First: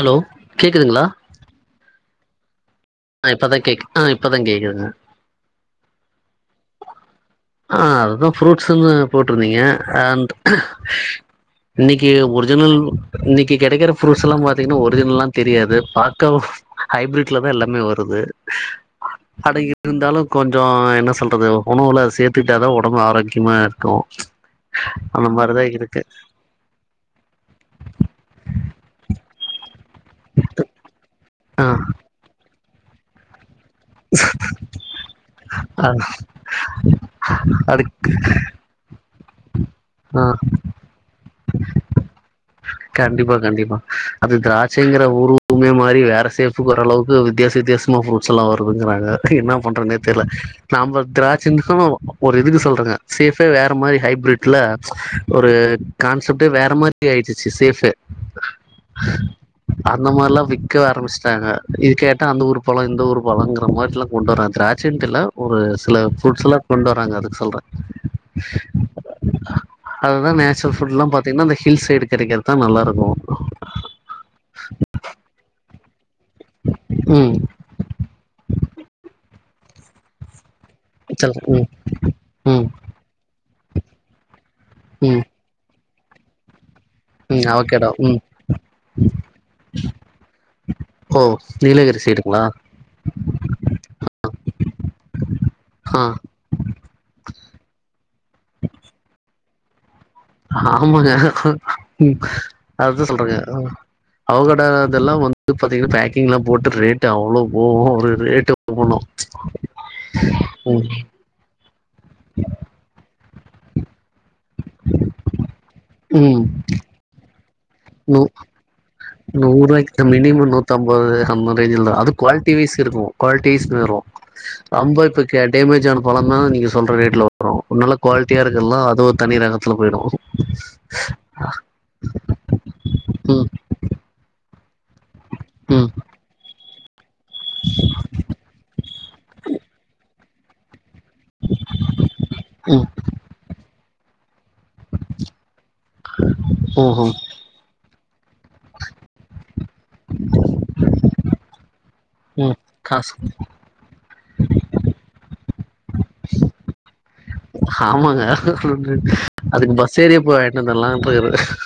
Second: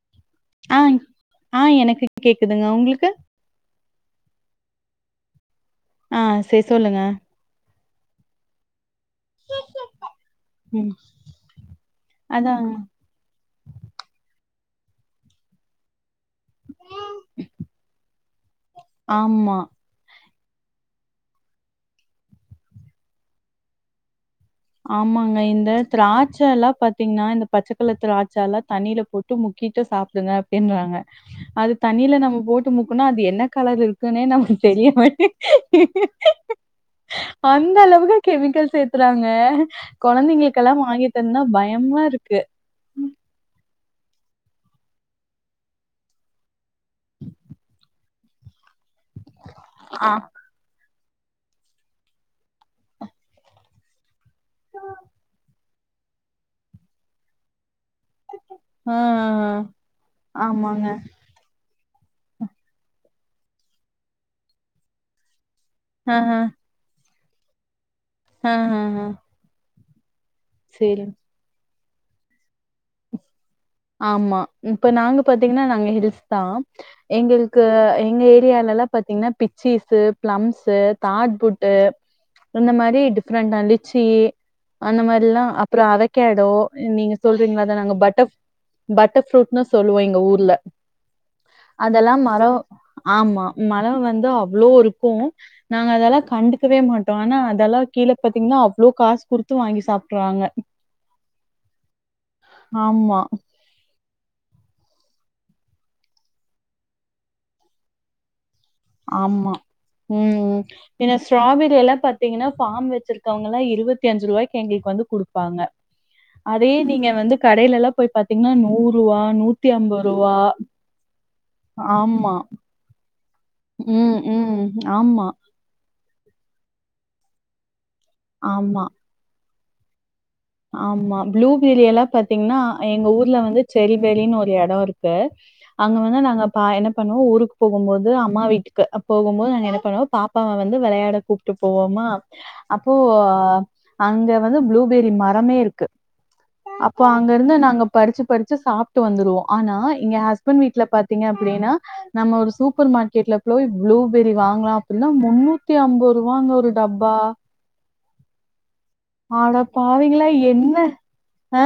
Hello ஆங் கேக்குதுங்களா ஆ எனக்கு கேக்குதுங்க உங்களுக்கு ஆ இப்பதா கேக் ஆ இப்பதா கேக்குதுங்க ஆ சே சொல்லுங்க ஆ அதுதா ஃப்ரூட்ஸ்ன்னு போட்டருந்தீங்க ஆண்ட் ம். இன்னிக்கு அதாங்க. ஒரிஜினல் இன்னைக்கி கெடைக்கிற ஃப்ரூட்ஸ் எல்லா பாத்தீங்கன்னா ஒரிஜினல் எல்லா தெரியாது பாக்க ஹைப்ரெட்ல தா எல்லா வருது ஆமா இர்ந்தாலு கொஞ்சோ என்ன சொல்றது உணவுல சேத்துக்ட்டாதா உடம்பு ஆரோக்கியமா இருக்கு அந்த ஆமாங்க மாரிதா இந்த இருக்கு திராட்ச்ச திராட்ச எல்லா பாத்தீங்கன்னா இந்த பச்ச கலர் திராட்ச எல்லா தண்ணில போட்டு முக்கிட்டு சாப்டுங்க அப்டின்றாங்க ஆ அது தண்ணில நம்ம போட்டு முக்குனா அது என்ன கலர் இருக்குன்னே நமக்கு தெரிய மாட்டே அ அந்த அதுக் அளவுக்கு கெமிக்கல் சேத்து குறாங்க ஆ கொழந்தைங்ளுக்கெல்லா வாங்கி தந்தா பயமா இருக்கு கண்டிப்பா கண்டிப்பா அது திராட்சைங்கிற ருமே மாதிரி வேற சேஃப்புக்கு வர அளவுக்கு வித்தியாச வித்தியாச சமா ஃப்ரூட்ஸ் எல்லா வருதுங்கறாங்க என்ன பண்றனே ஆ. தெர்ல நம்ம திராட்சிக்கு ஒரு இதுக்கு சொல்றங்க சேஃப்பே வேற மாரி ஹைபிரிட் ட்ல ஒரு கான்செப்டே வேற மாரி ஆயிடுச்சு சேஃப்பு ஆ. அந்த மார்லா விக்க ஆமாங்க. ஆரம்பிச்சு ங்க இது கேட்டா அந்த ஊர் பழோ இந்த ஊர் பழோங்ர மார்லா கொண்டு வரா த்ராச்சங்ரல ஒரு சில ஆஹ. ஃப்ரூட்ஸ் எல்லா கொண்டு வராங்க அதுக்கு சொல்ற ஆ ஆ ஆ அதுதா நேச்சுரல் ஃபுட் எல்லா பாத்தீங்கன்னா அந்த ஹில்ஸ் சைடு கெடைக்கிறதுதா நல்லா இருக்கு ஆமா இப்ப நாங்க பாத்தீங்ன்னா நாங்க ஹில்ஸ்தா எங்க ம் ள்க்கு எங்க ஏரியால எல்லா பாத்தீங்கன்னா பிச்சிஸு ப்ளம்ஸு தாட் சொல்லுங்க பூட்டு ம் ம் இந்த மாரி டி ஃப்ரெட்டா லிச்சு அந்த ம் மாரில அப்றோ அவக்கேடோ நீங்க ம் சொல்றீங்ளதா அவகேடோ நாங்க ம் பட்டர்ஃப் பட்டர்ஃப்ரூட்னு சொல்லுவோ எங்க ஊர்ல ஓ நீலகிரி அதெல்லா சைடுங்களா மரோ ஆமா மரோ வந்து அவ்ளோ இருக்கு நாங்க ஆ அதலா கண்டுக்கவே மாட்டோ அனா அதெல்லா கீழ பாத்திங்ன்னா அவ்ளோ காசு குடுத் து வாங்கி சாப்ட்ரு வாங் ஆமாங்க அதா ஆமா, சொல்றங்க அவகேடா இதெல்லா வந்து பாத்தீங்கன்னா பேக்கிங்ளா போட்டு ரேட்டு் அவ்ளோ போவு ஒரு ரேட்டு போனு ஆமா உம் ம் இந்த ஸ்ட்ராபெரி எல்லா பாத்தீங்கன்னா ஃபாம் வச்சிருக் கவுங்களா இருவத்தி அஞ்சு ரூவாய்க்கு எங்ளுக்கு வந்து குடுப்பாங்க அதே நீங்க வந்து கடைலலா நு நூறுவாய்க்த மினிமோ நூத்து அம்பது [unintelligible] அது ஆமா. குவால்டி வைஸ் இருக்கு குவால்டி வைஸ் ஏறு ம், ம். ஆமா, [unintelligible] டேமேஜ் ஆன பழோ தா நீங்க சொல்ற ரேட்ல வரு நல்லா குவாலிட்டியா இருக்கதுலா ஆமா, அது தனி ரகத்துல போயிடு ஆமா ப்ளூபெரி எல்லா பாத்தீங்கன்னா எங்க ஊர்ல ம் வந்து செரிபெரினு ஒரு எடொ இருக்கு ம் அங்க வந்து நாங்க பா என்ன பண்ணுவோ ஊருக்கு போகுபோது அம்மா வீட்டுக்கு போகுபோது நாங்க என்ன பண்ணுவோ பாப் ப்பாவ வந்து விளையாட கூப்ட்டு போவோமா ம் அப்போ அங்க வந்து ப்ளு எல்லாமே இருக்கு அப்போ ஓஹோ அங்க இருந்து நாங்க பறிச்சு பறிச்சு சாப்ட்டு வந்துருவோ ஆனா எங்க ஹஸ்பண்ட் வீட்ல பாத்தீங்க அப்டின்னா நம்ம ஒரு ம் சூப்பர் காசு மார்க்கெட்ல போய் ப்ளூபெரி வாங்கலா அப்டின்னா முன்னூத்தி அம்போருவாங்க ஒரு டப்பா ஆமாங்க அட அதுக்கு பஸ் ஏறியே பாவிங்களா போய் என்ன வந்துரலான்ட்டு இருக்குற அ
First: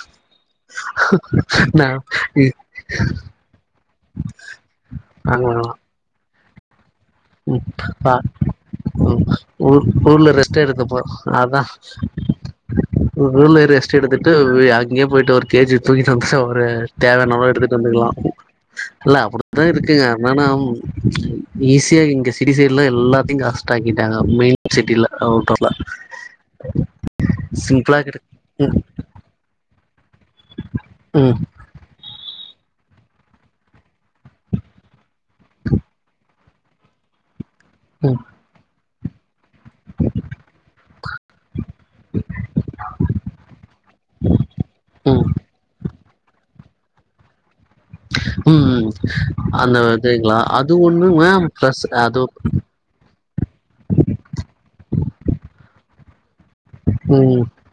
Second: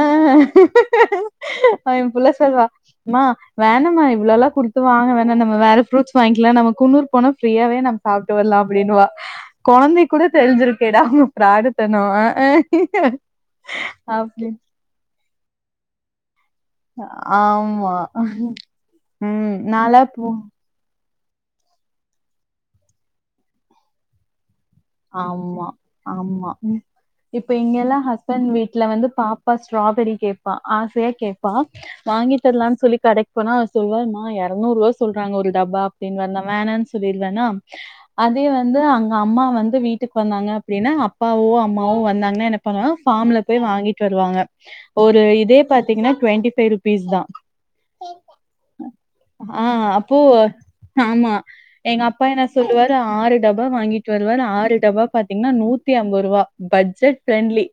நா என் புள்ள இ சொல்லுவா மா வேணம்மா இவ்ளோலா குடுத்து வாங்க வேணா ஆமா நம்ம வேற ஃப்ரூட்ஸ் வாங்கிக்கலா நம்ம குன்னூர் போன ம் ஃப்ரீயாவே நம்ம ஆ சாப்ட்டு வர்லா அப்டின்வ ம் ஊர் கொழந்தைக் கூட ஊர்ல ரெஸ்ட் எடுத்துப்போ தெரிஞ்சிருக்கேடா அவுங்க ஃப்ராடு சொன்னவா ஊர்லயே ரெஸ்ட் எடுத்துட்டு அங்கயே போய்ட்டு ஒரு கே ஜி தூக்கிட்டு வந்துட்டு ஒரு தேவையான அளவு எடுத்துட்டு ஆமா வந்துக்கலா இல்ல ம் அப்டிதா இருக்குங்க நான்லாம் போ என்னன்னா ஈஸியா இங்க சிட்டி சைட்லா எல்லாத்தையு காஷ்ட ஆக்கிட்டாங்க மெயின் சிட்டில அவுட் ஆமா ஆஃப்ல ஆமா இப்ப இங்கெல்லா சிம்பிளா கெடை ஹஸ்பண் ம் வீட்ல வந்து பாப் பா ஸ்ட்ராபெரி கேப்பா ஆசையா ம் கேப்பா வாங்கி தர்லான் சொல்லி கடைக் போனா சொல்வார்மா எரநூர்வா சொல்றாங்க ஒரு டப்பா அப்டின்னு வார் நா வேனான் சொல்லிருவன்னா அதே வந்து அங்க அம்மா வந் ந்து வீட்டுக்கு வந்தாங்க அப்டின்னா அப்பாவோ அம்மாவோ வந்தாங்கன்னா என்ன பண்ணுவாங்க ஃபார்ம்ல போய் வாங்கிட்டு வருவாங்க ஒரு ம் ம் இதே பாத்தீங்ன்னா டொண்டி ஃபைவ் ருபீஸ் தா உம் உம் அந்த அப்போ தேங்களா அது ஒண்ணு ஆமா மேம் ஃப்ளஸ் எங்க அது அப்பா என்ன சொல்லுவாரு ஆறு டப்பா வாங்கிட்டு வருவார் ஆறு டப்பா பாத்திங்ன்னா நூத்தி அம்ப ருவா பட்ஜெட் ம் ப்ரெண்ட்லி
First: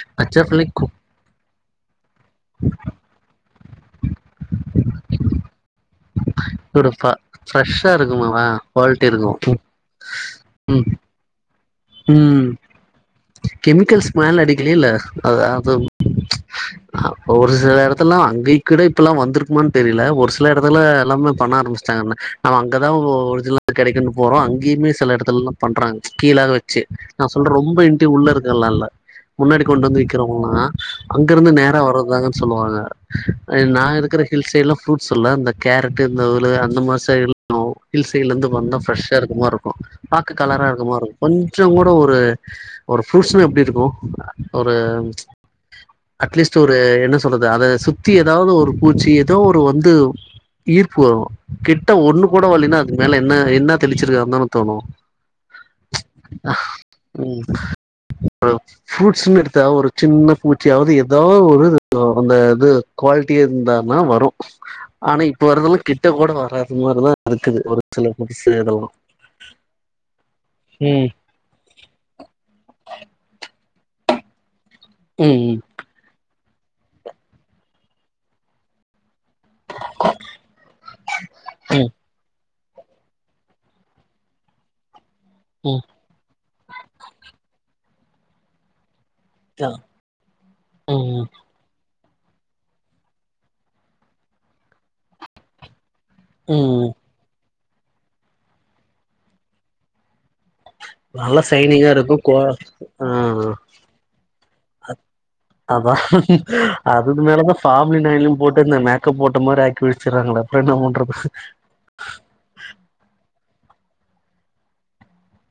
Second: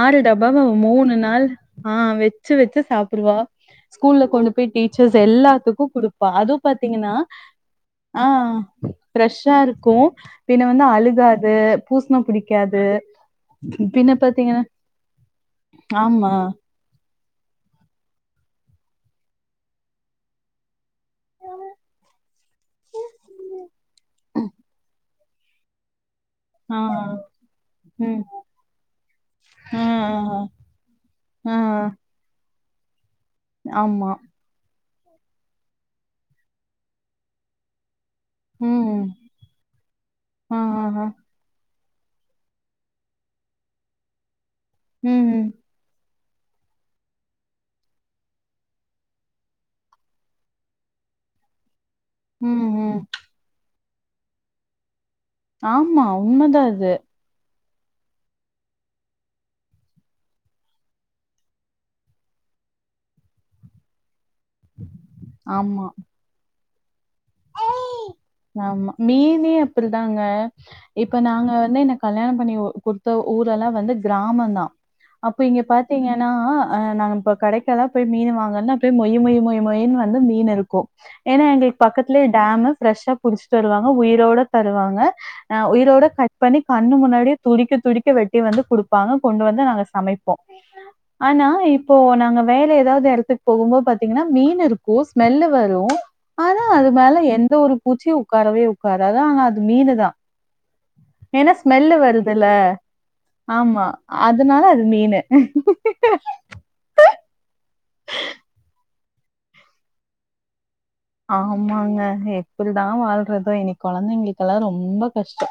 ஆறு பச்ச டப்பாவ புள்ளைக்கு மூணு நாள் ஆ வெச்சு வெச்சு சாப்புடுவா ஸ்கூல்ல கொண்டு போய் டீச்சர்ஸ் எல்லாத்துக்கு குடுப்பா அதுவு பாத்தீங்கன்னா ஃப்ரெஷ்ஷா ஆ இருக்குமாமா குவாலிட்டி ஃப்ரஸ்ஷா இருக்கு பின்ன வந்து ம் அழுக் காது பூஸ்ணோ புடிக்காது கெமிக்கல்ஸ் பின்ன மேல பாத்தீங்கன்னா அடிக்லேல அது அதாவ் ஆமா ஒரு சில எடத்துலல்லா அங்கயாக்கூட இப்ப எல்லா வந்திருக்குமான்னு தெரில ஒரு சில எடத்துல எல்லாமே பண்ண ஆரம்பிச்சிட்டாங்கன்ன நம்ம அங்கதா ஒரிஜினலா கெடைக்குன்னு போறோ அங்கயுமே சில எடத்துல எல்லா பண்றாங்க கீழாக வெ ஆ ச்சி நா சொல்ற ரொம்ப இன்டி ம் உள்ள இருக்கலா இல்ல முன்னாடி ஆ கொண்டு வந்து விக்கறவங்கள்ளா அங்க இருந்து ஆ ஆ நேரா வர்றதுதாங்கன்னு சொல்லுவாங்க நா ஆமா இருக்கற ஹில் சைட்ல்லா ப்ரூட்ஸ்ஸுல்ல இந்த கேரட் இந்த [unintelligible] அந்த மாரி சைடுல் ஹில் சைட்லந்து வந்தா ம் ஃப்ரெஷ்ஷா இருக்கமாரி இருக்கு பாக்க ஆ கலரா ஆ இருக்கமாரி ஆ இருக்கு கொஞ் சங்கூட ஒரு ஒரு ஃப்ரூடஸ்னா எப்டி இருக்கு ஒரு ம்ச் ம் ம் அட்லீஸ்ட் ஒரு என்ன சொல்றது அத சுத்தி எதாவது ஒரு பூச்சி ஏதோ ஒரு வந்து ஈர்ப்பு வரு கிட்ட ஒண்ணு கூட ம் வல்லைன்னா ம் அதுக் மேல என்ன என்ன தெளிச்சிருகாங்கதான தோணு ஆமா உண்மதா அது ம் ஹலோ ஃப்ரூட்ஸ்னு எடுத்தா ஒரு சின்ன பூச்சியாவ்து ஏதோ ஒரு அந்த இது குவால்ட்டி இருந்தானா வரு ஆனா இப்ப வரதெல்லா ஆமா கிட்ட கூட வராது மாரிதா இருக்குது ஒரு சில புரூட்ஸு இதெல்லா மீனே அப்டிதாங்க ம் இப்ப நாங்க வந்து எனக் கல்யாணம் பண்ணி குடுத்த ஊரெல்லா வந்து கிராமந்தா அப்ப ம் ம் இங்க பாத் தீங்கன்னா அஹ நாங்க இப்ப கடைக்கல்லா போய் மீனு வாங்கன்னா மொய்யி மொய்யிமொய்யி மொயின்னு வந்து மீன் இருக்கு ஏனா எங்களுக்கு ம் பக்கத்திலே டேம்மு பிரெஷ்ஷா புடிச்சு தருவாங்க உயிரோட தருவாங்க அ ம் உயிரோட கட் கட் பண்ணி கண்ணு முன்னாடியே துடிக்க துடிக்க வெட்டி வந்து குடுப் பாங்க கொண்டு வந்து நாங்க சமைப்போ ம் ம் ஆனா இப் இப்போ நாங்க வேற எதாவது இடத்துக்கு போகும்போத் பாத்தீங்கன்னா மீன் இருக்கு ஸ்மெல்லு வரு ஆனா ம் அது மேல எந்த ஒரு பூச்சியு உக்காரவே உக்காராது ஆனா அது மீனுதா நல்லா ஏனா சைனிங்கா ஸ்மெல்லு இருக்கு கோ வருதுல்ல ஆ ஆ ஆமா அதனால அது மீனு அபா அதுக்கு மேலதான் ஃபாம்லின் ஆயிலியு போட்டென்ன மேக்கப் போட்ட மாரி ஆக்கிவெச்சுராங்கலே அப்றோ என்ன பண்றத் ஆமாங்க எப்டிதா வாழ்றதோ இனி கொழந்தைங்ளுக்கல்லா ரொம்போ கஷ்டோ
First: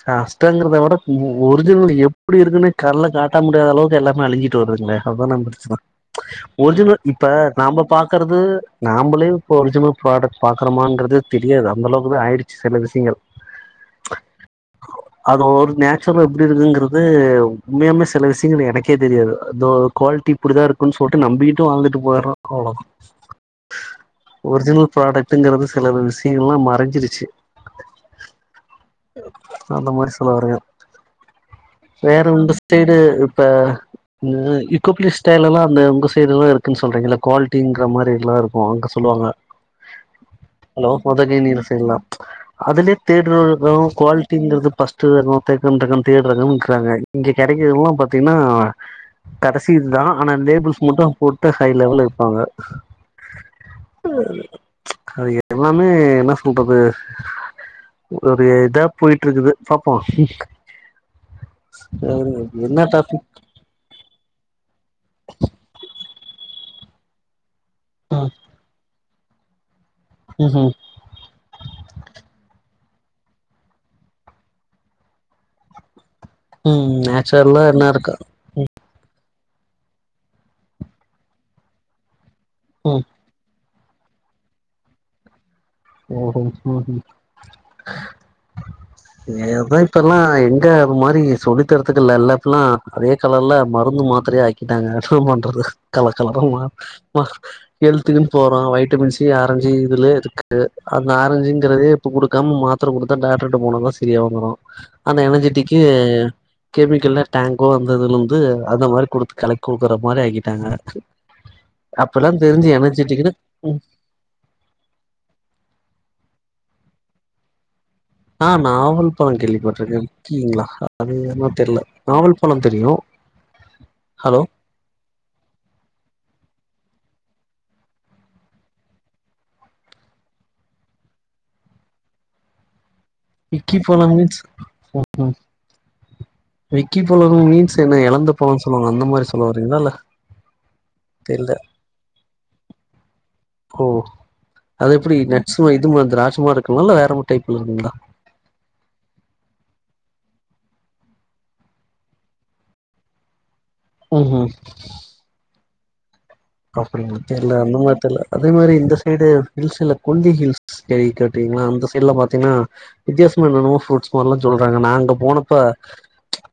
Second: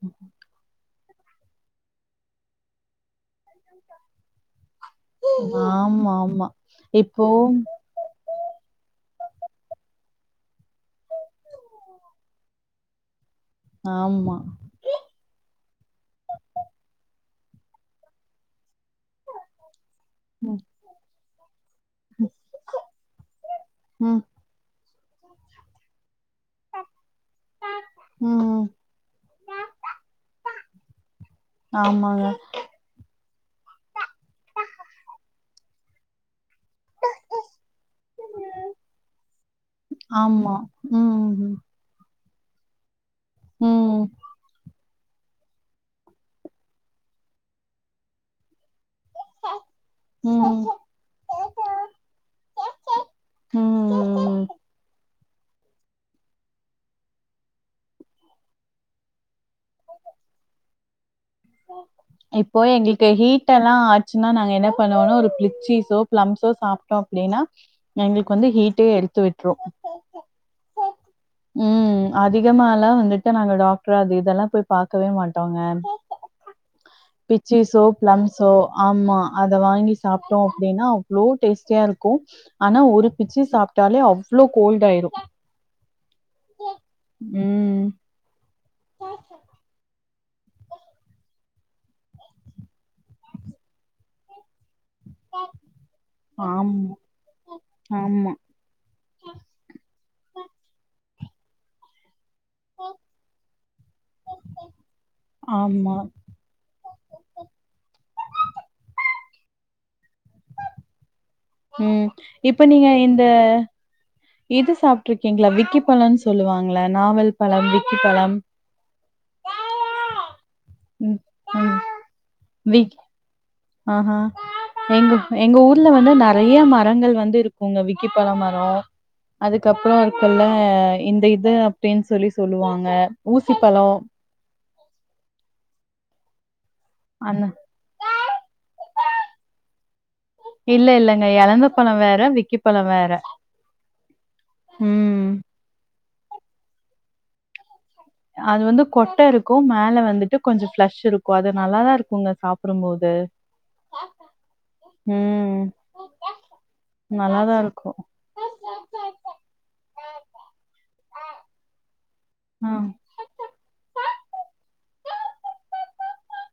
க்காஸ் ஒட்டங்கறத விட ஒரிஜினல் எப்டி இருக்குன்னு கண்ல காட்ட முடியாத அளவுக்கு எல்லாமே அழிஞ்சிட்டு வருதுங்ளே அதா நா படிச்சது ஆமா ஆமா ஒர்ஜினல் இப்போ இப்ப நாம பாக்றது நாமளே இப்போ ஒரிஜினல் ப்ராடக்ட் பாக்றோமான்றது தெரியாது அந்தளவுகுத ஆயிடுச்சு ஸெல விஷ்யங்கள் ஆமா அது ஒரு நேச்சுரல் எப்டி இருக்குங்கிறது உண்மையாமே சில விஷயங்கள் எனக் கே தெரியாது அதோ குவாலிட்டி ம் இப்டிதா இருக்குன் சொல் ட்டு நம்பிட்டு வாழ்ந்துட்டு போய்ட்றா அவ்ளோதா ம் ஒர்ஜினல் ப்ராடக் டுங்கறது சில விஷயம்லா மறைஞ்சிருச்சு ம் ம் அந்த மாரி சொல்ல வாரங்க வேற ஆமாங்க உங்க சைடு இப்ப இந்த இக்கோபிலிஸ் ஸ்டைலலா அந்த உங்க சைட்ல்லா இருக்குன் சொல்றீங்கல்ல க்வாலிட்டிங்ற மாரி லா இரு ஒ அங்க சொல்லுவாங்கா ஆமா லோ கோத்தகினி ம் அந்த சைட்லா அதுலயே ம் தேடுறோங்கோ ம் குவாலிட்டிங்கறது பஸ் டு நுத்தேகம் தேகம் தேடுறவங்க இருகாங்க இங்க கிடைக்கிறது எல்லா பாத்தீங்னா கடைசி இதுதா ஆனா லேபிள்ஸ் மட்டு போட்டு ஹை லெவல்ல விப்பாங்க ம் அது எல்லாமே என்ன சொல்றது ஒரு இதா போயிட்ருக்குது பாப்போ அதாவ்து என்ன டாபிக் ட்டலா ஆச்சுன்னா நாங்க என்ன பண்ணுவோன ஒரு பிளிச்சிஸோ பிளம்ஸோ சாப் டோ அப்டின்னா ம் எங்களுக்கு வந்து ஹீட்டே எடுத்து விட்ரு ம் ம் ம் அதிகமாலா வந்துட்டு நாங்க டாக்டர் அது இதெல்லா போய் பாக்கவே மாட்டோங்க ம் நேச்சுர்ல் என்ன இருக்கு சோ ஆமா அத வாங்கி சாப்ட்டோ அப்டின்னா அவ்வளோ டேஸ்ட்டியா இருக்கு ஆனா ம் ஒரு பிச்சி சாப்ட்டாலே அவ்வளோ கோல்ட் ஆயிரு ஓஹோ ம்ஹு அ எவ இப்ப எல்லா எங்க அது மாரி சொல்லித்தரதுக்குல்ல எல்லா இப்ப எல்லா அதே கலர்ல மருந்து மாத்திரையா க் கிட்டாங்க என்ன பண்றது கலர் கலர மாத் ஆமா மா ஹெல்த்துக்குன் ஆமா போறோ வைட்டமின்ஸ் தி ஆரஞ்சு இதுல இருக்குது அந்த ஆரஞ்சுங்கிறதே இப்ப குடுக்காம மாத்தர கொடுத்தா டாக்டரு ட போனதா செ சரியா வந்துரு ஆனா எனர்ஜிடிக்கி ஆமா கெமிக்கல்ல டேங்கோ அந்த இதுல இருந்து அந்த மாரி கொடுத்து கலக்கு கொடுக்குற மாரி ஆக்கிட்டாங்க ம் அப்பல்லா இப்ப தெரிஞ்சு நீங்க இந்த எனர்ஜெட்டிக்குன்னு ம் இது சாப்ட்ருக்கீங்களா விக்கி பழனு சொல்லுவாங்களே நாவல் பழம் விக்கி பழம் அ நாவல் பழோ கேள்விப்பட்ருக்க கீங்ளாக அது ம் என்னமோ ம் தெரியல நாவல் பழம் தெரியு ஹலோ எங் எங்க ஊர்ல வந்து நெறைய மரங்கள் வந்து இருக்குங்க விக்கிப்பழம் மரோ அதுக்கப்புறோ இப்பல்ல இந்த இது அப்டின் சொல்லி சொல்லுவாங்க விக்கி ஊசிப்பழோ பழம் மீன்ஸ் விக்கி பழோ அந்த மீன்ஸ் என்ன எலந்த பழனு சொல்லுவாங்கல்ல அந்த மாரி சொல்ல வரிங்களா இல்ல இல்ல இல்லங்க தெர்ல எலந்த பழ வேற விக்கிப்பழம் வேற ஓ அது எப்டி ம். நட்ஸ்மா இதுமா திராட்ச மாரி இருக்குங்களா இல்ல வேற மா டைப்ல இருக்குங்களா அது வந்து கொட்ட இருக்கு மேல வந்துட்டு கொஞ்சோ ஃப்ளெஷ் இருக்கு அது நல்லாதா இருக்குங்க சாப்டும்போது அ ம் ம் ம் அப்டிங்ளா தெர்ல நல்லாதான் அந்த இருக்கும். மாரி தெர்ல அதே மாரி இந்த சைடு ஹில்ஸில்ல கொல்லி ஹில்ஸ்சு கே கேட்டீங்கனா அந்த சைட்ல பா த்தினா ஆ. வித்தியாசமா என்னனவோ ஃபூருட்ஸ் மார்லா சொல்றாங்க நா அங்க போனப்ப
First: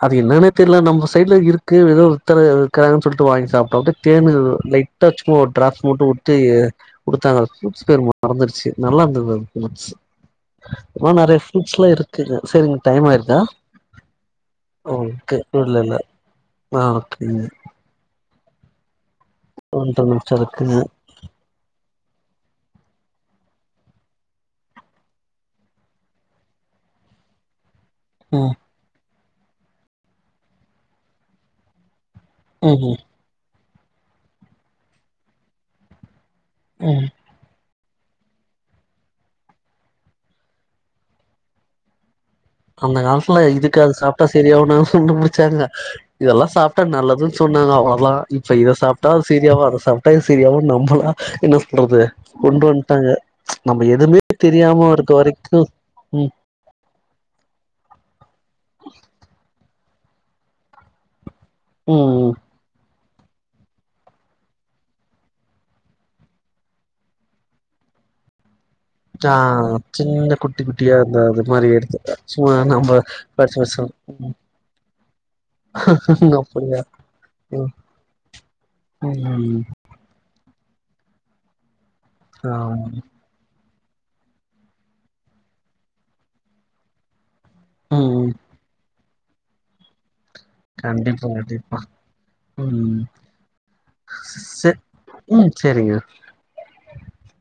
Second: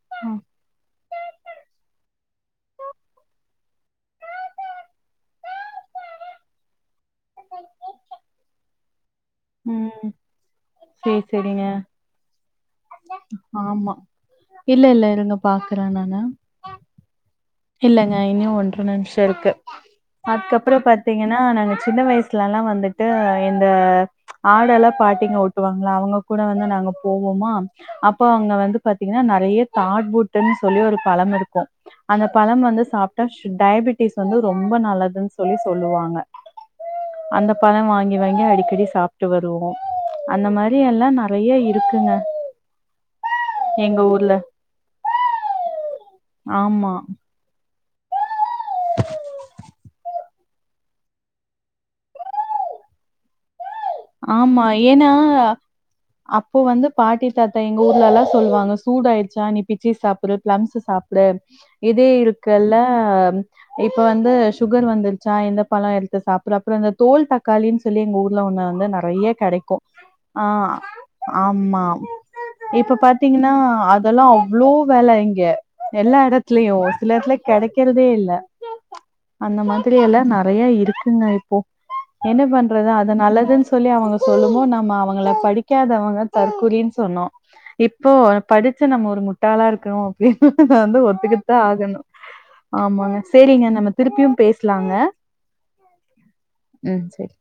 அது ம். என்னனே தெர்ல நம்ம சைட்ல இருக்கு ஏதோ ஒருத்தரு இருக்றாங்கன்னு சொல்ட்டு வாங்கி சாப்ட்டோ அப்டே தேனு லைட் டா சும்மா ஒரு ட்ராப்ஸ் மட்டு வுட்டு குடுத்தாங்க ஃபுருட்ஸ் பேர் மறந்துருச்சு நல்லார்ந்தது அது இருந்ச்சு ம். ஆ சரி, நெறைய சரிங்க. ஃப்ரூட்ஸ்லா இருக்குங்க சரிங்க டைம் ஆயிருதா ஆமா இல்ல, இல்ல இருங்க ஓகே பாக்குறேன் விட்லல்ல நானு. அ ஓகே இல்லங்க இன்னு ஒன்ற நிமிஷ இருக்கு ஒன்ற நிமிஷோ அதுக்கப்புற இருக்குங்க பாத் தீங்கன்னா நாங்க சின்ன வயசுலல்லா வந்துட்டு இந்த ஆடெல்லா பாட்டிங்க ஓட்டுவாங்ளா அவங்க கூட வந்து நாங்க போவோமா அப்போ அங்க ம் வந்து பாத்தீங்கன்னா நெறைய தாட்பூட்டுன் சொல்லி ஒரு பழம் இருக்கு அந்த பழம் ம் வந்து ம் சாப்ட்டா சு டயபிட்டிஸ் வந்து ரொம்ப நல்லதுன் சொல்லி சொல்லுவாங்க ம் அந்த பழ வாங்கி வாங்கி அடிக்கடி சாப்ட்டு வருவோ அந்த மாரி எல்லா நெறைய இருக்குங்க அந்த காலத்துல இதுக்கு அது எங்க சாப்டா ஊர்ல சரியாகுனா சுண்டு புடிச்சாங்க இதெல்லா சாப்டா ஆமா நல்லதுன் சொன்னாங்க அவ்ளதா இப்ப இத சாப்ட்டா அது சரியாவு அத சாப் ட்ட சரியாவு நம்மளா என்ன பண்றது கொண்டு வன்ட்டாங்க நம்ம எதுமே ஆமா தெரியாம இருக்க ஏன்னா வரைக்கு ம் அப்போ வந்து பாட்டி தாத்தா எங்க ஊர்லலா சொல்வாங்க சூடாயிடுச்சா நிப் பிச்சி சாப்புடு ப்ளம்ஸ் சாப்பிடு இதே ம் ம் இருக்குல்ல இப்ப வந்து சுகர் வந்துருச்சா இந்த பழ எடுத்து சாப்புடு அப்ற அந்த தோல் தக்காளின்னு சொல்லி எங்க ஊர்ல ஒண்ணு வந்து நறையா ஆ கெடைக்கு சின்ன அ குட்டி குட்டியா அந்த அது மாரி ஆமா எடுத்து சும்மா இப்ப நம்ம பாத் தீங்கன்னா படிச்சு அதெல்லா படிச்சு அவ்ளோ வெல இங்க எல்லா ம் எடத்துலயு அப்படியா சில எடத்துல கெடக்கறதே இல்ல ஐ ஐ அந்த மாதிரி நெறைய இருக்குங்க இப்போ என்ன ஆமா பண்றது அத நல்லதுன் சொல்லி அவங்க சொல்லுவோ நம்ம அவங்கள படிக்காதவங்க தற்குறின் சொன்னோ ம் இப்போ ம் படிச்ச நம்ம ஒரு முட்டாளா இருக்கனு அப்டின்றத வந்து கண்டிப்பா ஒத்துக்கிட்டுத்தா கண்டிப்பா ஆகணு ம் ஆமாங்க சேரிங்க நம்ம திருப்பியு செ பேசலாங்க ம் செரிங்க ம் செரி